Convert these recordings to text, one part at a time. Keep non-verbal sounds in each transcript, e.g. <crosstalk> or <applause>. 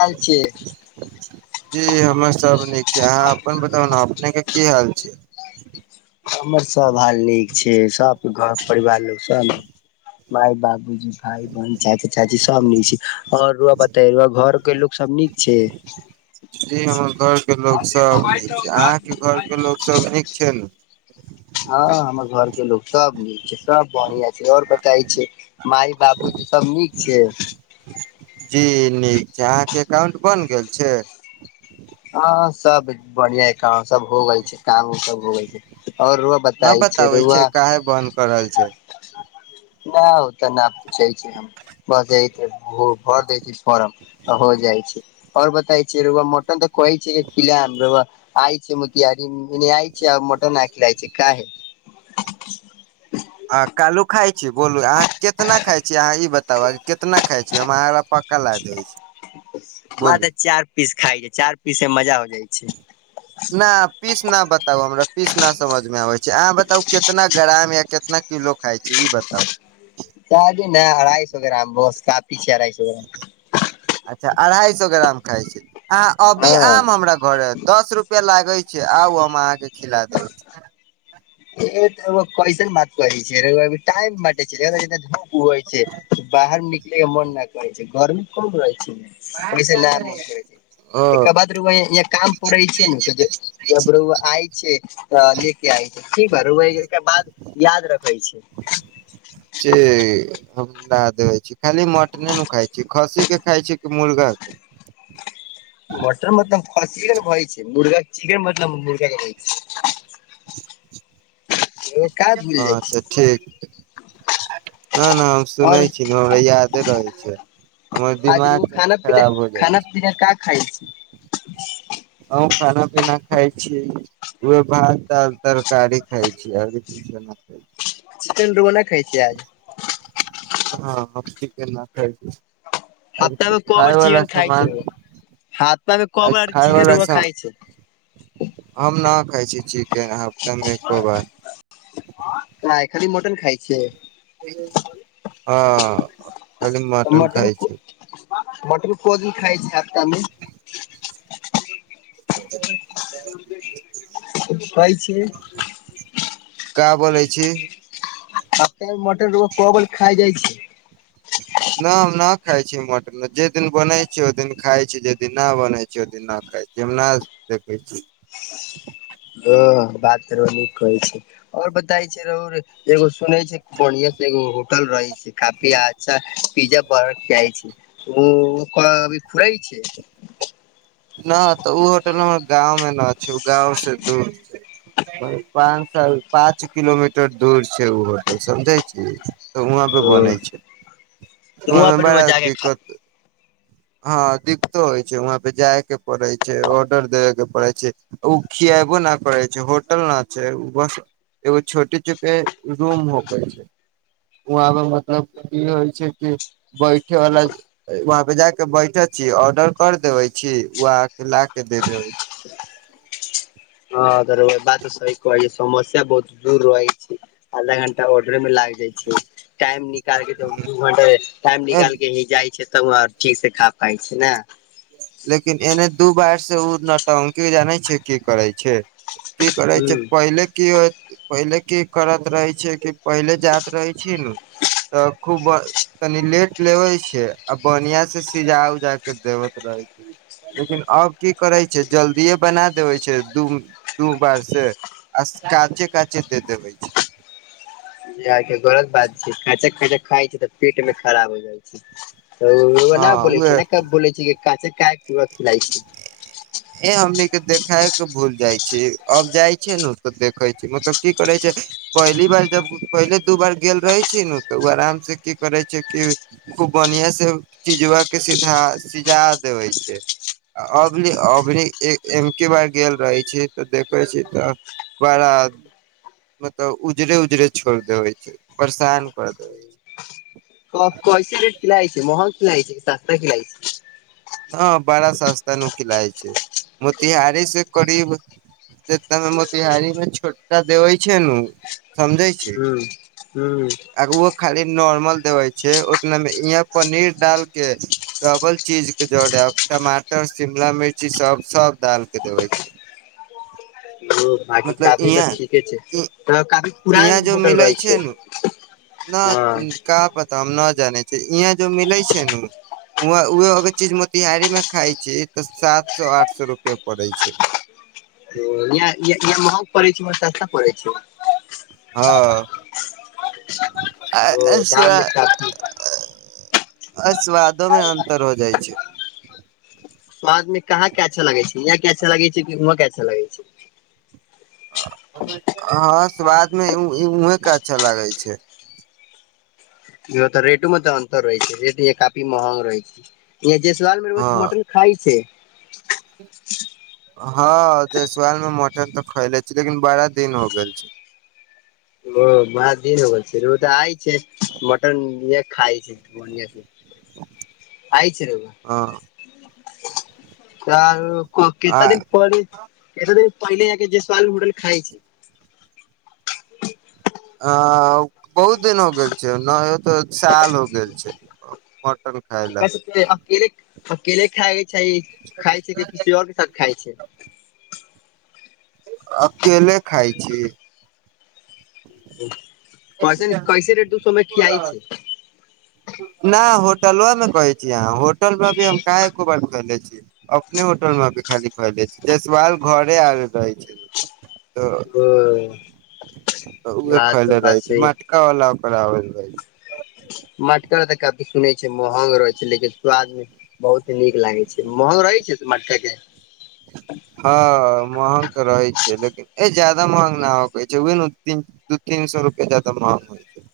चल छै जी हमर सब नीक छै अहाँ अपन बताउ ने अपने के की हाल छय हमर सब हाल नीक छय सबके घर परिवार लोक सब माय बाबूजी भाय बहिन चाची चाची सब नय छै आओरु बतेइ रुआ घर के लोग सब नीक छय जी हमर घर के लोक सब नीक छै अहाके घर के लोको सब नीक छै ने हँ हमर घर के लोग सब नीक छै सब बढ़ियां छै ओर बताई छै माय बाबूजी सब नीक छय जी नीक छै अहाँके एकाउंट बइन गेल छै ह सब बढ़िया ह क सब हो गेल छै काम उ सब हो गेल छै ओर न बताबै छै काहे बन्द कऽ रहल छै न ओ तऽ न पूछै छै बस भर दै छै फरम हो जाइ छै ओर बताय छी रोआ मटन तऽ कहै छै खिल ल बाबा आइ छै म त अर आय छै आ मट न खिल लइ छै क ह <inaudible> आ कालू खाय छी बोलू अहाँ कितना खाइ छी अहाँ ई बताब कितना खाय छी हम अहाँ पक्का ला देबै छी बोलू तऽ चार पीस खाय छै चार पीस में मजा हो जाइ छै न पीस न बताउ हमरा पीस न समझ में आबै छै अहाँ बताउ के कितना ग्राम या कितना किलो खाई छी ई बताउ ताजी नय अढ़ाइ सए गैराम बस काफी छै अढ़ाइ सएै अच्छा अढ़ाई सए ग्राम खाइ छी अहाँ अभी हँ आम हमरा घर दस रुपमे रुपे लागै छय आउ हम अहाँके खिला दे ए तऽ क्वइसन मात कहै छय टाइम छय झ छै बाहर निकले के मन न करै छै गर्मी कम रहै छै ओहिस नय मन कर छै ओ एका बाद काम पड़े छै ने तऽ जब आय छै तऽ ले के आ छै ठ ह रुके बाद याद रखै छी से हम ल देबे छी खाली मटने न खाय छी खस्सी के खाय छी कि मुर्गा के मटर मतलब चन कहइ छै मुर्गा चिकन मतलब मुर्गाे छै ओ क भूल जाइ अच्छा छय ठीक नय नय हम और सुनै छी न हमरा यादे रहै छै हमर आज रउआ दिमाग तनि खाना पीना खराब हो जाइ खाना छै का खाई छी <unintelligible> <inaudible> अ खाना पीना खाय छीयै भात दाल तरकारी खाय छी आर कछो खा छय चिकेन रोग नय खइ छ आज हम चिकेन न खाय छी अ हफ्ता खायवला सामान हपता कऽ बरा खाय चिकन वाला रोवा सा खाय छय हम ना खाई छी चिकेन हफ्ता में एको बार नय खाली मटन खाइ छै हँ ऐखन मटन खाय छी बटर कोज भी खाइ छै आमे <unintelligible> कहइ छय का बोलै छी त त मटन रोग को ब खाय जाइ छी <unintelligible> <unintelligible> न हम न खाय छी मटन जे दिन बने छै ओ दिन खाय छी जे दिन न बने छै ओ दिन न खाय छै जेना देखै छी ओ बात रो नीक कहै छय ओर बताय छै रहु एगो सुनै छै पूर्या से एगो होटल रहै छै काफी अच्छा पिज्जा ब खआइ छय ओ ओ अभी फुरै छै नय तऽ ओ होटल हम गाँंव मे न छै ओ गाँंव से दूर पाँच साल पाँच किलोमीटर दूर छय ओ होटल समझै छी तऽ वहाँ पे ओ बनै छै वहाँ में पर रौआ बड़ा जाके खा दिक्कत हँ दिक्कतो होइ छै वहाँ पे जाय के पड़ै छय ऑर्डर देबे के पड़ै छै ओ खियाबो न करै छै होटल न छय बस एगो छोटे चुके रूम होके छय वहाँ मतलब ई होइ छय कि बैठे वला वहा पे जाके बैठे छी ऑर्डर कर देवे छी ओ आके ला के दे देबै हँ त र ब तऽ सह कह छै समस्या बहुत दूर रहइ छय <inaudible> आधा घंटा ऑर्डर में लाग जाइ छै टाइम नि निकके त दू घंटाे टाइम छै। निकाल के ही जाइ छै तब ठीक से खा पाइ छै ने <inaudible> लेकिन एने दू बार से ओ नौटंकी जानै छै की करै छै की करै छय पहिले की होत पहिले की करत रहै छय कि पहिले जाइत रहै छी ने तऽ खूब तनि लेट लेबे छै आ बढ़िया से सिजा उजा के देबत रहे छय लेकिन अब की करै छय जल्दिए बना देबै छै दू बार से आ काँचे काँचे दे देबे छय इह गलत बात छै खाचा खाचा खाइ छै तऽ पेट मे खराब हो जाइ छय त हँ न बोै छ उहे न क बोलै छै क क की खिराइ छै <inaudible> हं ए हमने देखाय के भूल जाइ छी अब जाइ छै ने देखे छी मतलब की करै छय पहली बार जब पहिले दू बार गेल रहे छै न तऽ ओ आराम से की करै छय कि खूब बढ़िया से चिजवा के सीधा सिझा देबे छय अभ अभी एम के बार गेल रहै छी तऽ देखै छी तऽ बड़ा <inaudible> मतलब उजरे उजरे छोड़ देवे छै परेशान कर देवे छै तब कैसे रेट खिलाई होइ छै महंग खिलाई छै कि सस्ता खिलाई छै ह बड़ा सस्ता नु खिलय छै मोतिहारी से करीब जेतमे मोतिहारी मे छोटका देवय छै नु समझै छै ह <inaudible> खाली नॉर्मल देवे छै उतना मे यहा पनीर डाल के डबल चीज जड़े टमाटर शिमला मिर्ची सब सब डाल के देवे छै ह बाकी मतलब काफी तऽ इहाँ ठीके छै त काफी इहाँ पुरान जो होटल मिले रहै छै न न हँ क पता हम न जानै छ इहाँ जो मिलै छै नु वेहे वे अगर चीज मोतिहारी में खाय छी तऽ सात सौ आठ सौ रुपआ पड़े छै यहाँ यहाँ महग पड़ै छै उम्हर सस्ता पड़ै छै हँ आ ओ <unintelligible> दाम मे काफी आ <inaudible> स्वादो मे अंतर हो जाइ छै स्वाद मे कहाँ के अच्छा लगे छै यहाँ क अच्छा लगे छै कि हुआ का अच्छा लगे छै हँ स्वाद मे उ उहे के अच्छा लागै छै इ तऽ रेटो मे तऽ अंतर रहै छै रेट य काफी महग रहै छै यह जे साल हँ मटन खाइ छै हँ जयसवाल में मटन तऽ खैले छी लेकिन बारा दिन हो गेल छै ओ बारा दिन होग छै र तऽ आइ छै मटन इ खइ छै बढ़आ से हँ <unintelligible> आ कतना दिन पहले कतना दिन पहले जाए के जयसवाल में मटन खाइ छै अ बहुत दिन हो गेल छै उना तो साल हो गेल छै मटन खाय ला केकरा साथे अकेले अकेले खायके छै खाइ छै कि किसी और के साथ खाइ छै अकेले खाइ छी <inaudible> कैस ने कैसे रे दू सौ मे खिआए छै नहि होटलो वा में कहै छी अहाँ होटल मे अभी हम कहाँ एको बार खाइने छी अपने होटल मे अभी खाली खयले छी जयसवाल घरे आयल रहै छै <unintelligible> तऽ ओ तऽ खैले बात रहै छै सही मटका वाला ओकरा आबै रहै छै मटका वाल त काफी कभी सुनै छै महंग रहै छै लेकिन स्वाद म बहुत नीक लागै छै महंग रहै छै स मटका के हँ महंग तऽ रहै छै लेकिन ए ज ज्यादा महंग न होके छै ओ ती दू तीन सो रुपआ ज्यादा महंग होइ छै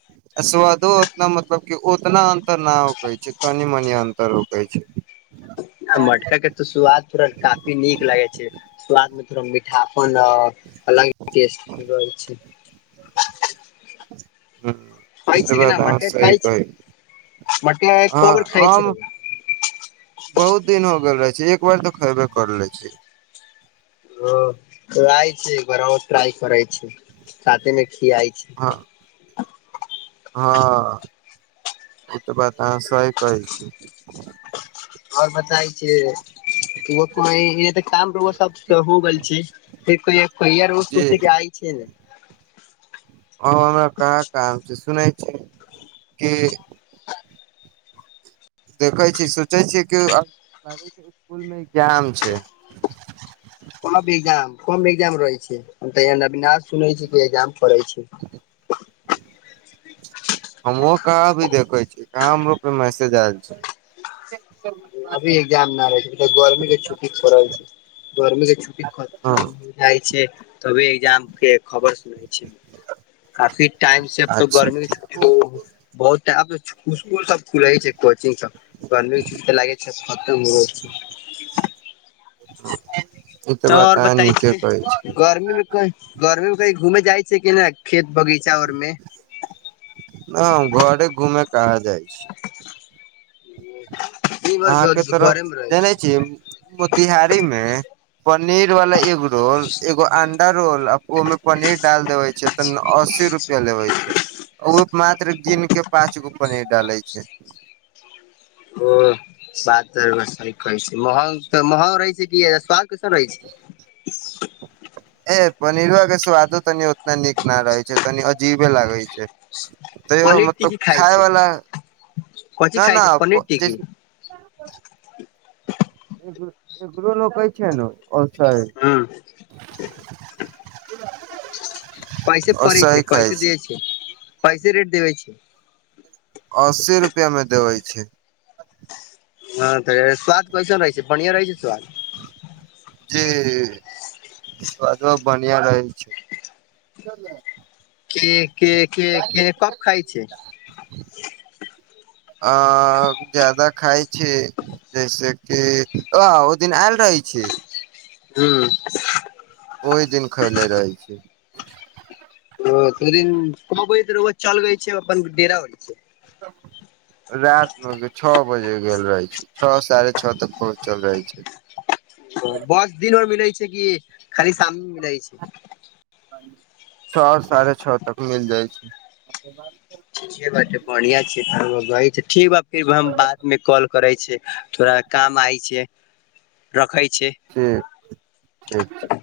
स्वादो उतना मतलब क उतना अंतर न होकै छै कनी मनि अन्तर होकै छै <inaudible> आ मटका के तो स्वाद थोरा काफी नीक लागे छै स्वाद में थोड़ा मि मिठापन और अलग टेस्ट रहै छै हं ई खाइ त बात अहां सही कहै मटि वाल कौ बेर खाइ छै बहुत दिन हो गेल रहै छै एक बार तऽ खैबे करले छी ह लाइ है <unintelligible> साथ मे खिआइ छै हँ हँ ई तऽ बात इ बात त अहाँ सही कहै छी और बताै छै को त काम रौअसब सब हो गेल छै क कैयार वस्तु जी छै कि आइ छै अब हमरा कहाँ काम छै सुनै छी <inaudible> कि देखै छी सोचै छी कि उ ताबेतक ओ स्कुल मे एग्जाम छै कम ए्जाम कम एग्जाम रहै छै सुनै छी एजाम करै छी <inaudible> हमहु कहाँ भी देखे छीयै कहाँ हमरोपे मैसेज आयल छै <unintelligible> अभी एग्जाम नहि रहै छै प गर्मी के छुट्टी पड़ल छै गर्मी के छुटटी ख हँ जाइ छै तभी एकजाम के खबर सुनै छै काफी टाइम से अ तो अच्छा गर्मी छै। बहुत टा आब त छु स्कुल सब खुले छै कोचिंग सब गर्मी के छुट्टी लागे छा खतम हो छै ई तऽ बात आओर आ बताय नीके छै कहै छै गर्मी मे कही गर्मी में कही घूमे जाय छै कि ने खेत बगीचा र में न हम घरे घुमे कहां जाइ छी ची अहाँके तरफ मे रहै छै छीय मोतिहारी मे पनीर वाला एगो रोल एगो अंडा रोल ओमें पनीर डाल देवे छै त अस्सी रुपये प लेबे छै ओ मात्र गिन के पाँच गो पनीर डाले छै ओ बात सहि कहै छै महग रहै छै कि स्वाद कैसन रहै छै ए पनीरो के स्वादो तनि उतना नीक न रहे छै तनी अजीबे लागै छै तैयौ पनीर मतलब टिकी खाइ खाय छै वला कथी न खाइ न छै पनीर प टिकी जैसे एकरो एकरो लोक कहै छै नु ओहिसही ह अछि <inaudible> कैसे पड़ै छै कैसे दै छै कैसे रेट देबै छै अस्सी रुपआ में देवे छै हँ तऽ स्वाद कैसन रहै छै बढ़िया रहै छै स्वाद जी बढ़ीया रहै छै के के के के कब खाय छै अ ज्यादा खाय छै जैसे कि अ ओ दिन आयल रहै छै हू ओहि दिन खैले रहै छियै ओ दिन कहबै त रउआ चलबै छै अपन डेरा होयं छै <inaudible> राति मे के छौ बजे गेल रहै छै छौ साढ़े छौ तक पहुँचल जाइ छै बस दिन भर मिलैत छै कि खाली शाम मे मिलैत छै छौ साढ़े छौ तक मिल जाय छै <unintelligible> बढ़िया छै ठीक फिर हम बात मे कॉल करे छियै थोड़ा काम आय छियै रखै छियै ठीक ठीक